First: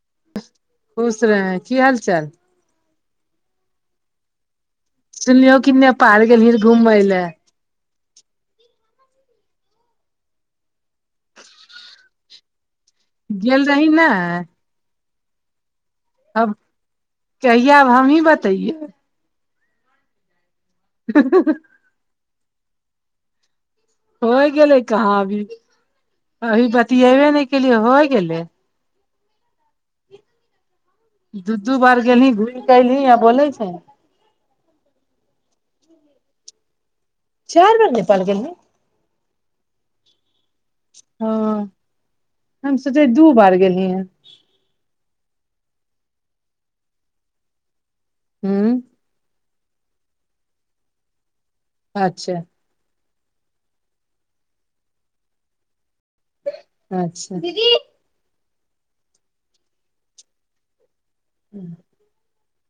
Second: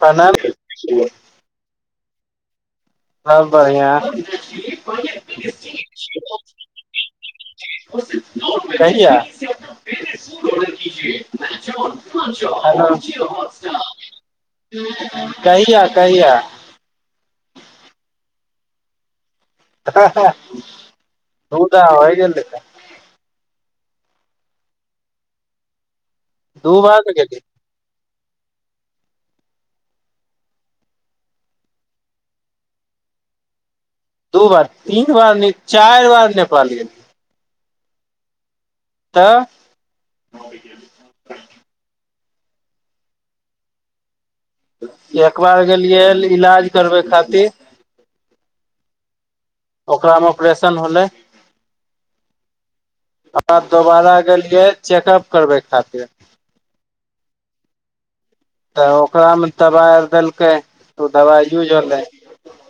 प्रणाम खुश रहे की हाल चाल सब बढ़ियाँ। सुनलियौ की नेपाल गेलहि रहे घुमय ले। कहिया [inaudible] हेलो [inaudible] गेल रहि नय कहिया कहिया कहिया आब हमहीं बतैयौ [unintelligible] [inaudible] ता होइ गेलै ता होइ गेलै कहाँ अभी अभी दू बार ने बतिएबे गेली नय केलियै होइ गेलै। दू दू बार गेलहीं घुइर कऽ अयलहीं आ बोलै छहीं। दू बार तीन बार नय चारि बार नेपाल गेलियै चारि बेर नेपाल गेलहीं तऽ [inaudible] ओ हम सोचै दू बार गेलहीं हन एक बार गेलियै इलाज करबै खातिर हुँ ओकरा मे ऑपरेशन होलै अच्छा आ [unintelligible] दोबारा गेलियै चेकअप करबै खातिर अच्छा [inaudible] तऽ ओकरामे तबाइ आओर देलकै तऽ उ दबाइ यूज होलै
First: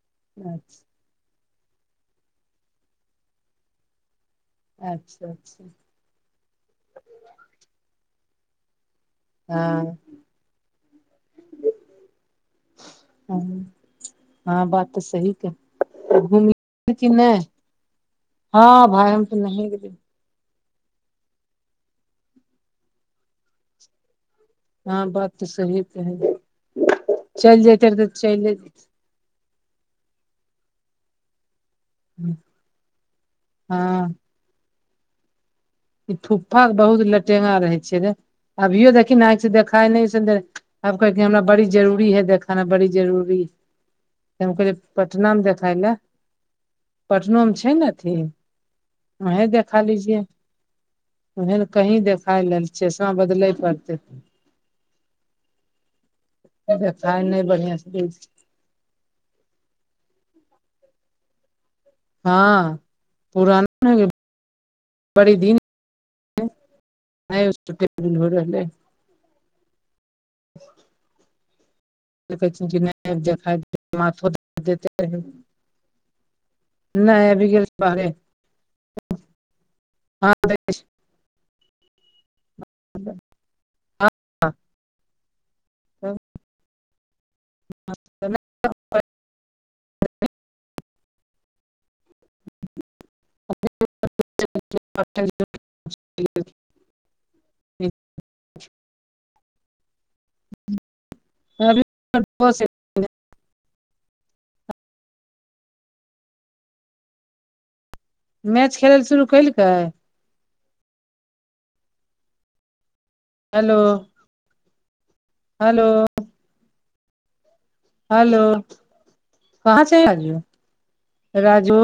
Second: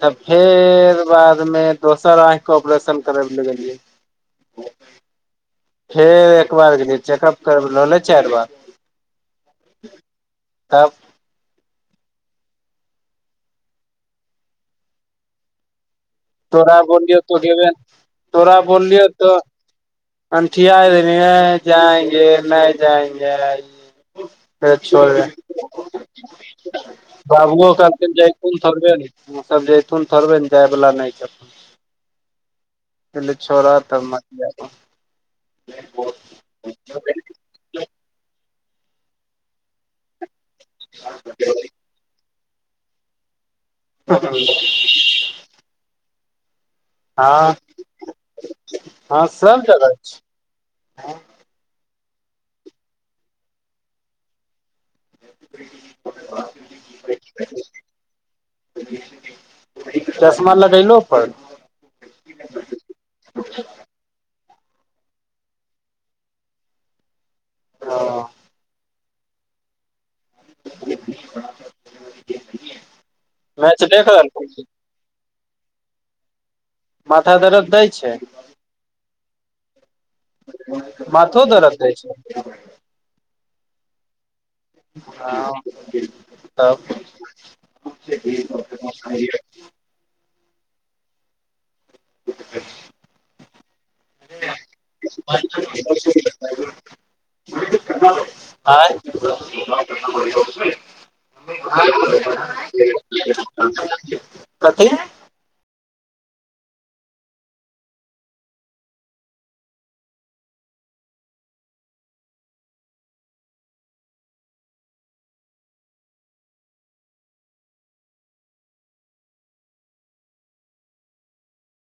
तऽ फेर बाद मे दोसर आंखिके ऑपरेशन करैब लगलियै अच्छा अच्छा फेर एक बार गेलियै चेकअप करबैले होलै चारि बार हँ तब हँ बात तऽ सही कहलियै तोरा बोललियौ तोे गेबे नय तोरा हँ बोललियौ भाय हम तऽ नहिये गेलियै अनठियाय देलहीं ऐं जाएंगे नय जाएंगे। फेर हँ बात तऽ सही कहलही। बाबूओ कहलखीन जाइ फोन करबै नय ओसभ जैथुन थोड़बे ने जाय बला नय छै। कहलियै छोड़ तब हँ मत जा। ई फुप्फा के लटेरा रहै छियै रे अभियो देखही नय आँखि से देखाय नय सन दे। अब कहै की हमरा बड़ी जरूरी है देखाना बड़ी जरूरी तऽ हम कहलियै पटनामे देखाय ले। पटनो मे हँ छै ने अथी हँ वहीं सब देखा जगह छै लीजिए। ओहि न कहीं देखाय लेल छै चश्मा बदलैल पड़तै। देखाय नय बढ़ियाँ से दै छै। चश्मा लगैलो पर हँ पुराना बड़ी दिन हँ हो रहलै [unintelligible] [inaudible] कहैन नहि मैच देख रहल देखाथो छी देे रहै [unintelligible] नै माथा अभी दर्द गेल दै छै बाहरे हँ [unintelligible] माथो दरद दै छै हँ हँ सब [unintelligible] [inaudible] [inaudible] आँ। कतऽ गेल छी [unintelligible] कथि मैच खेलैल शुरू कैलकै। Hello hello. हेलो कहाँ छै राजू राजू